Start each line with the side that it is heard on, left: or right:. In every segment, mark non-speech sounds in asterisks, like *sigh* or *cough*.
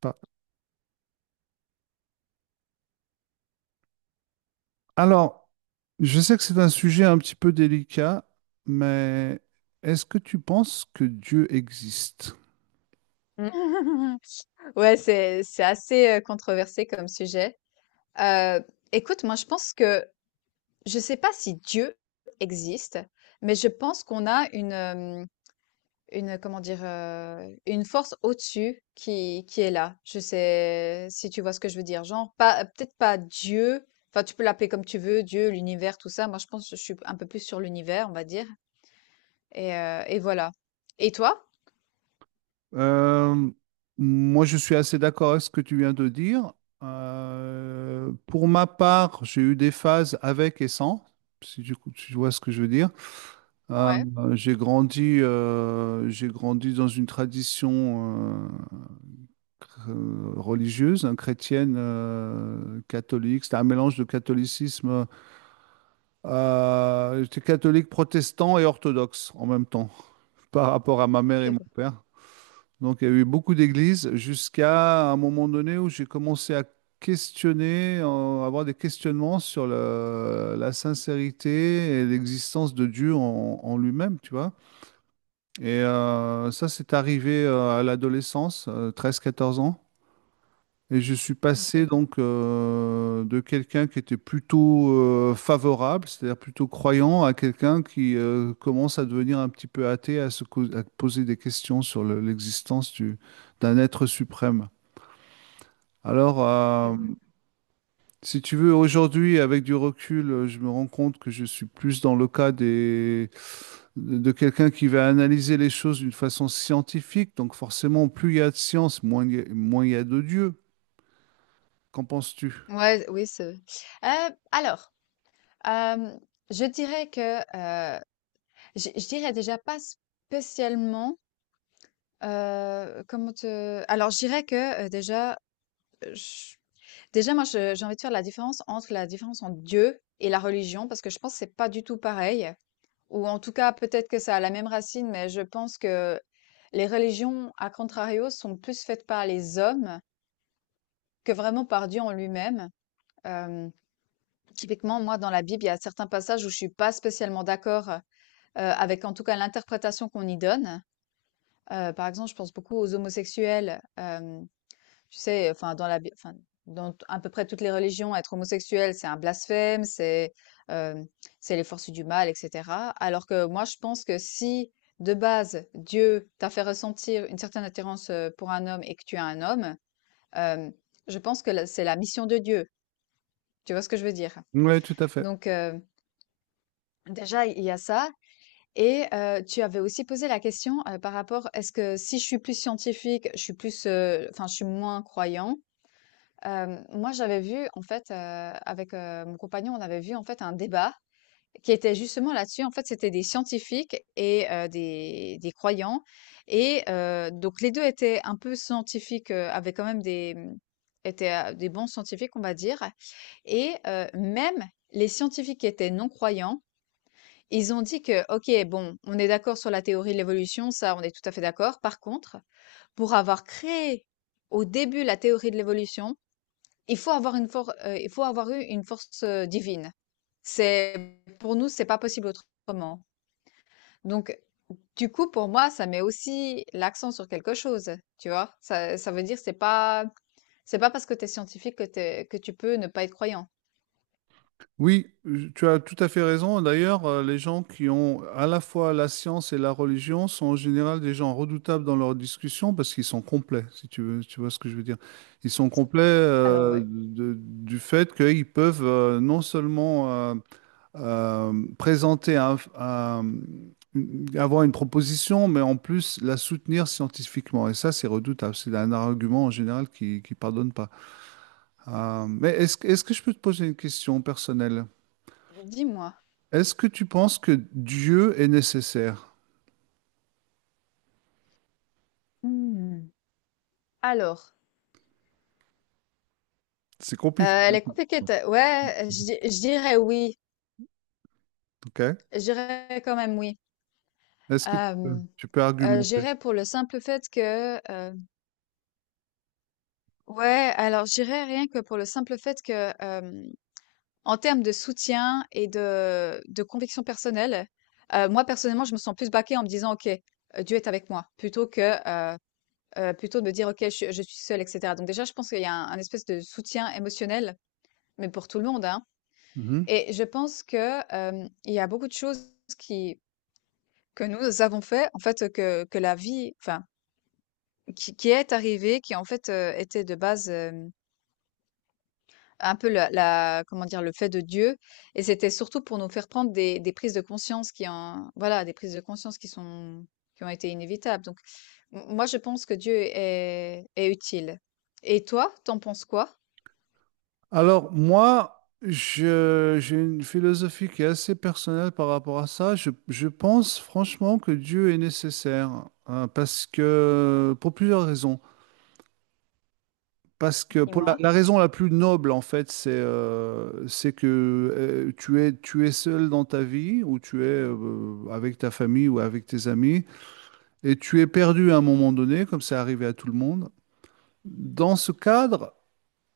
right: Pas- Alors, je sais que c'est un sujet un petit peu délicat, mais est-ce que tu penses que Dieu existe?
left: Mmh. *laughs* Ouais, c'est assez, controversé comme sujet. Heu, Écoute, moi, je pense que je sais pas si Dieu existe, mais je pense qu'on a une comment dire? Une force au-dessus qui est là. Je sais si tu vois ce que je veux dire? Genre pas peut-être pas Dieu, enfin tu peux l'appeler comme tu veux, Dieu, l'univers, tout ça. Moi je pense que je suis un peu plus sur l'univers, on va dire et voilà. Et toi?
right: Euh, Moi, je suis assez d'accord avec ce que tu viens de dire. Pour ma part, j'ai eu des phases avec et sans, si tu vois ce que je veux dire. Euh,
left: Ouais,
right: j'ai grandi dans une tradition religieuse, hein, chrétienne, catholique. C'était un mélange de catholicisme. J'étais catholique, protestant et orthodoxe en même temps, par rapport à ma mère et
left: OK,
right: mon
left: ouais,
right: père. Donc, il y a eu beaucoup d'églises jusqu'à un moment donné où j'ai commencé à avoir des questionnements sur la sincérité et l'existence de Dieu en lui-même, tu vois. Et ça, c'est arrivé à l'adolescence, 13-14 ans. Et je suis passé
left: OK.
right: donc de quelqu'un qui était plutôt favorable, c'est-à-dire plutôt croyant, à quelqu'un qui commence à devenir un petit peu athée, à poser des questions sur l'existence d'un être suprême. Alors, euh,
left: Hem
right: Si tu veux, aujourd'hui, avec du recul, je me rends compte que je suis plus dans le cas des, de quelqu'un qui va analyser les choses d'une façon scientifique. Donc forcément, plus il y a de science, moins il y a de Dieu. Qu'en penses-tu?
left: Ouais, Ouais, oui, c'est heu, alors, hem, je dirais que, je dirais déjà pas spécialement, comment te alors je dirais que, déjà. Heu, déjà moi je j'ai envie de faire la différence entre Dieu et la religion parce que je pense que c'est pas du tout pareil, ou en tout cas peut-être que ça a la même racine, mais je pense que les religions à contrario sont plus faites par les hommes que vraiment par Dieu en lui-même. Hem, typiquement moi dans la Bible, il y a certains passages où je suis pas spécialement d'accord, avec en tout cas l'interprétation qu'on y donne. Par exemple, je pense beaucoup aux homosexuels. Hem Tu sais, enfin, à peu près toutes les religions, être homosexuel, c'est un blasphème, euh, c'est les forces du mal, etc. Alors que moi, je pense que si de base Dieu t'a fait ressentir une certaine attirance pour un homme et que tu es un homme, euh, je pense que c'est la mission de Dieu. Tu vois ce que je veux dire?
right: Oui, tout à fait.
left: Donc déjà, il y a ça. Et tu avais aussi posé la question par rapport, est-ce que si je suis plus scientifique, je suis plus, je suis moins croyant. Moi, j'avais vu en fait, avec, mon compagnon, on avait vu en fait un débat qui était justement là-dessus. En fait, c'était des scientifiques et des croyants et donc les 2 étaient un peu scientifiques, avaient quand même des, mmh, étaient, des bons scientifiques, on va dire, et même les scientifiques qui étaient non-croyants, ils ont dit que: «OK, bon, on est d'accord sur la théorie de l'évolution, ça, on est tout à fait d'accord. Par contre, pour avoir créé au début la théorie de l'évolution, il faut avoir une force, il faut avoir eu une force divine. C'est pour nous, c'est pas possible autrement.» Donc, du coup, pour moi, ça met aussi l'accent sur quelque chose, tu vois. Ça veut dire c'est pas parce que t'es scientifique que que tu peux ne pas être croyant.
right: Oui, je- tu as tout à fait raison. D'ailleurs, les gens qui ont à la fois la science et la religion sont en général des gens redoutables dans leurs discussions parce qu'ils sont complets, si tu veux, tu vois ce que je veux dire. Ils sont complets
left: Alors
right: euh,
left: ouais,
right: de- du fait qu'ils peuvent non seulement présenter avoir une proposition, mais en plus la soutenir scientifiquement. Et ça, c'est redoutable. C'est un argument en général qui ne pardonne pas. Mais est-ce que je peux te poser une question personnelle?
left: dis-moi.
right: Est-ce que tu penses que Dieu est nécessaire?
left: Hmm. Alors,
right: C'est compliqué,
left: elle est compliquée. Ouais, je dirais oui.
right: ok?
left: Je dirais quand même oui.
right: Est-ce que
left: Euh,
right: tu peux
left: je
right: argumenter?
left: dirais pour le simple fait que ouais, alors je dirais rien que pour le simple fait que, en termes de soutien et de conviction personnelle, moi personnellement, je me sens plus backée en me disant: «OK, Dieu est avec moi», plutôt que, heu plutôt de me dire: «OK, je suis seule», et cetera. Donc déjà, je pense qu'il y a un espèce de soutien émotionnel, mais pour tout le monde, hein.
right: Mhm.
left: Et je pense que, il y a beaucoup de choses qui que nous avons fait, en fait, que la vie enfin, qui est arrivée, qui en fait, était de base, un peu la comment dire? Le fait de Dieu, et c'était surtout pour nous faire prendre des prises de conscience qui en voilà, des prises de conscience qui sont qui ont été inévitables. Donc m moi, je pense que Dieu est utile. Et toi, t'en penses quoi?
right: Moi, j'ai une philosophie qui est assez personnelle par rapport à ça. Je pense franchement que Dieu est nécessaire, hein, parce que, pour plusieurs raisons. Parce que pour
left: Dis-moi?
right: la raison la plus noble, en fait, c'est que tu es seul dans ta vie, ou tu es avec ta famille ou avec tes amis. Et tu es perdu à un moment donné, comme c'est arrivé à tout le monde. Dans ce cadre,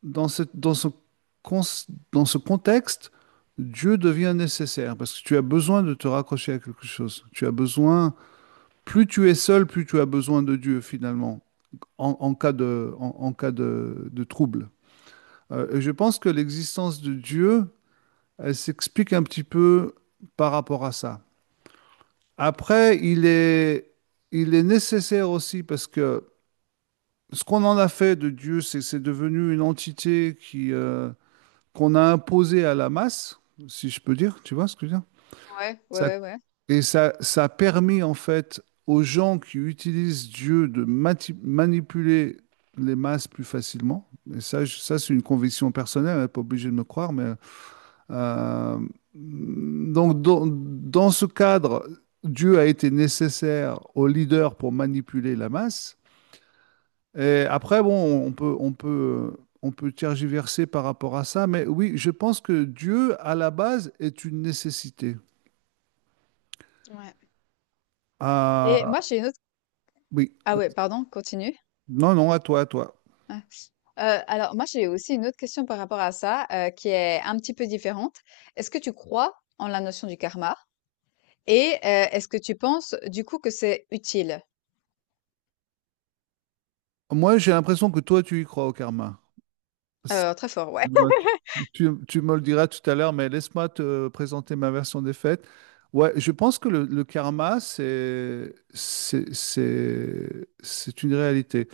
right: dans ce, cons- Dans ce contexte, Dieu devient nécessaire parce que tu as besoin de te raccrocher à quelque chose. Tu as besoin, plus tu es seul, plus tu as besoin de Dieu finalement, en cas de trouble. Et je pense que l'existence de Dieu, elle s'explique un petit peu par rapport à ça. Après, il est nécessaire aussi parce que ce qu'on en a fait de Dieu, c'est devenu une entité qui, qu'on a imposée à la masse, si je peux dire, tu vois ce que je veux dire?
left: Ouais,
right: Ça-
left: ouais, ouais.
right: ça ça a permis en fait aux gens qui utilisent Dieu de manipuler les masses plus facilement. Et ça c'est une conviction personnelle, elle n'est pas obligée de me croire, mais euh, donc dans ce cadre, Dieu a été nécessaire aux leaders pour manipuler la masse. Et après, bon, on peut tergiverser par rapport à ça, mais oui, je pense que Dieu, à la base, est une nécessité.
left: Ouais. Et moi,
right: Ah,
left: j'ai une autre,
right: oui.
left: ah ouais, pardon, continue.
right: Non, non, à toi, à toi.
left: Ah, alors moi, j'ai aussi une autre question par rapport à ça, qui est un petit peu différente. Est-ce que tu crois en la notion du karma? Et est-ce que tu penses, du coup, que c'est utile?
right: Moi, j'ai l'impression que toi, tu y crois au karma. C'est-
left: Très fort, ouais.
right: ouais,
left: *laughs*
right: Tu me le diras tout à l'heure, mais laisse-moi te présenter ma version des faits. Ouais, je pense que le karma, c'est une réalité.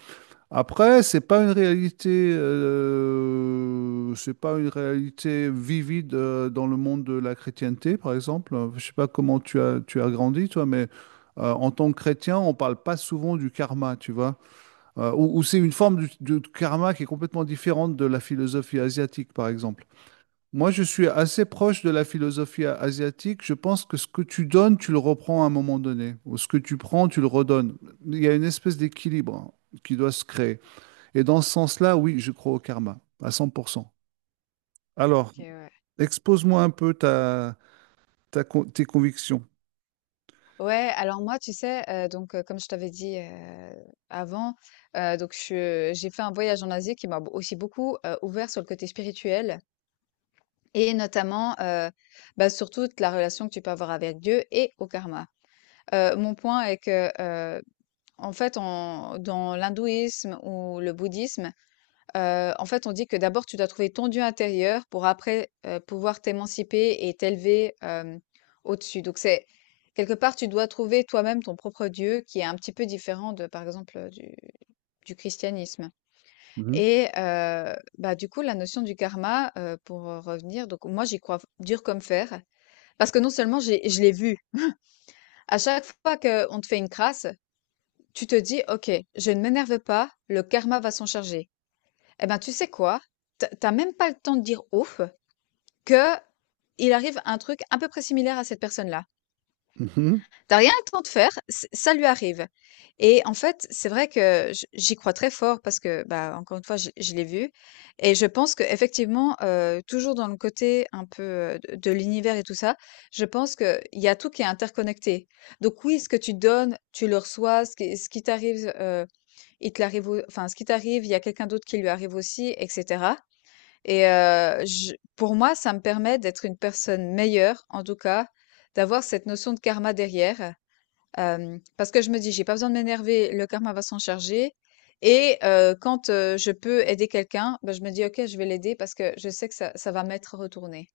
right: Après, c'est pas une réalité vivide dans le monde de la chrétienté, par exemple. Je sais pas comment tu as grandi, toi, mais en tant que chrétien, on parle pas souvent du karma, tu vois. Ou ou c'est une forme de karma qui est complètement différente de la philosophie asiatique, par exemple. Moi, je suis assez proche de la philosophie asiatique. Je pense que ce que tu donnes, tu le reprends à un moment donné, ou ce que tu prends, tu le redonnes. Il y a une espèce d'équilibre hein, qui doit se créer. Et dans ce sens-là, oui, je crois au karma, à 100%. Alors,
left: OK, ouais.
right: expose-moi un peu tes convictions.
left: Ouais, alors moi, tu sais, comme je t'avais dit, avant, donc je j'ai fait un voyage en Asie qui m'a b aussi beaucoup, ouvert sur le côté spirituel et notamment, bah, sur toute la relation que tu peux avoir avec Dieu et au karma. Mon point est que, en fait, en dans l'hindouisme ou le bouddhisme, en fait, on dit que d'abord tu dois trouver ton Dieu intérieur pour après, pouvoir t'émanciper et t'élever, au-dessus. Donc c'est, quelque part, tu dois trouver toi-même ton propre Dieu qui est un petit peu différent de, par exemple, du christianisme.
right: Mhm.
left: Et bah, du coup, la notion du karma, donc moi, j'y crois dur comme fer parce que non seulement j'ai je l'ai vu. À chaque fois qu'on te fait une crasse, tu te dis: «OK, je ne m'énerve pas, le karma va s'en charger». Eh ben, tu sais quoi? Tu as même pas le temps de dire «ouf» que il arrive un truc à peu près similaire à cette personne-là.
right: Mhm.
left: T'as rien le temps de faire, ç ça lui arrive, et en fait, c'est vrai que j'y crois très fort parce que, bah, encore une fois, je l'ai vu. Et je pense qu'effectivement, toujours dans le côté un peu, de l'univers et tout ça, je pense que il y a tout qui est interconnecté. Donc oui, ce que tu donnes, tu le reçois, ce qui t'arrive, il te l'arrive au enfin, ce qui t'arrive, il y a quelqu'un d'autre qui lui arrive aussi, et cetera. Et je pour moi, ça me permet d'être une personne meilleure, en tout cas, d'avoir cette notion de karma derrière, parce que je me dis: «J'ai pas besoin de m'énerver, le karma va s'en charger». Et quand, je peux aider quelqu'un, ben je me dis: «OK, je vais l'aider», parce que je sais que ça va m'être retourné.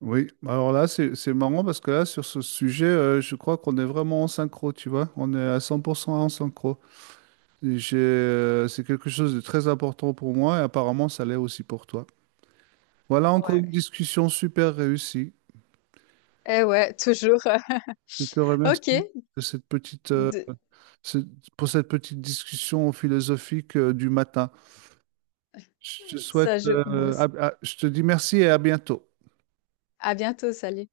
right: Oui, alors là, c'est marrant parce que là, sur ce sujet, je crois qu'on est vraiment en synchro, tu vois. On est à 100% en synchro. Et c'est quelque chose de très important pour moi et apparemment, ça l'est aussi pour toi. Voilà encore une
left: Ouais.
right: discussion super réussie.
left: Eh ouais, toujours. *laughs*
right: Je te
left: OK,
right: remercie de cette petite,
left: de
right: ce- pour cette petite discussion philosophique, du matin. Je te souhaite,
left: ça joue, moi.
right: je te dis merci et à bientôt.
left: À bientôt, salut.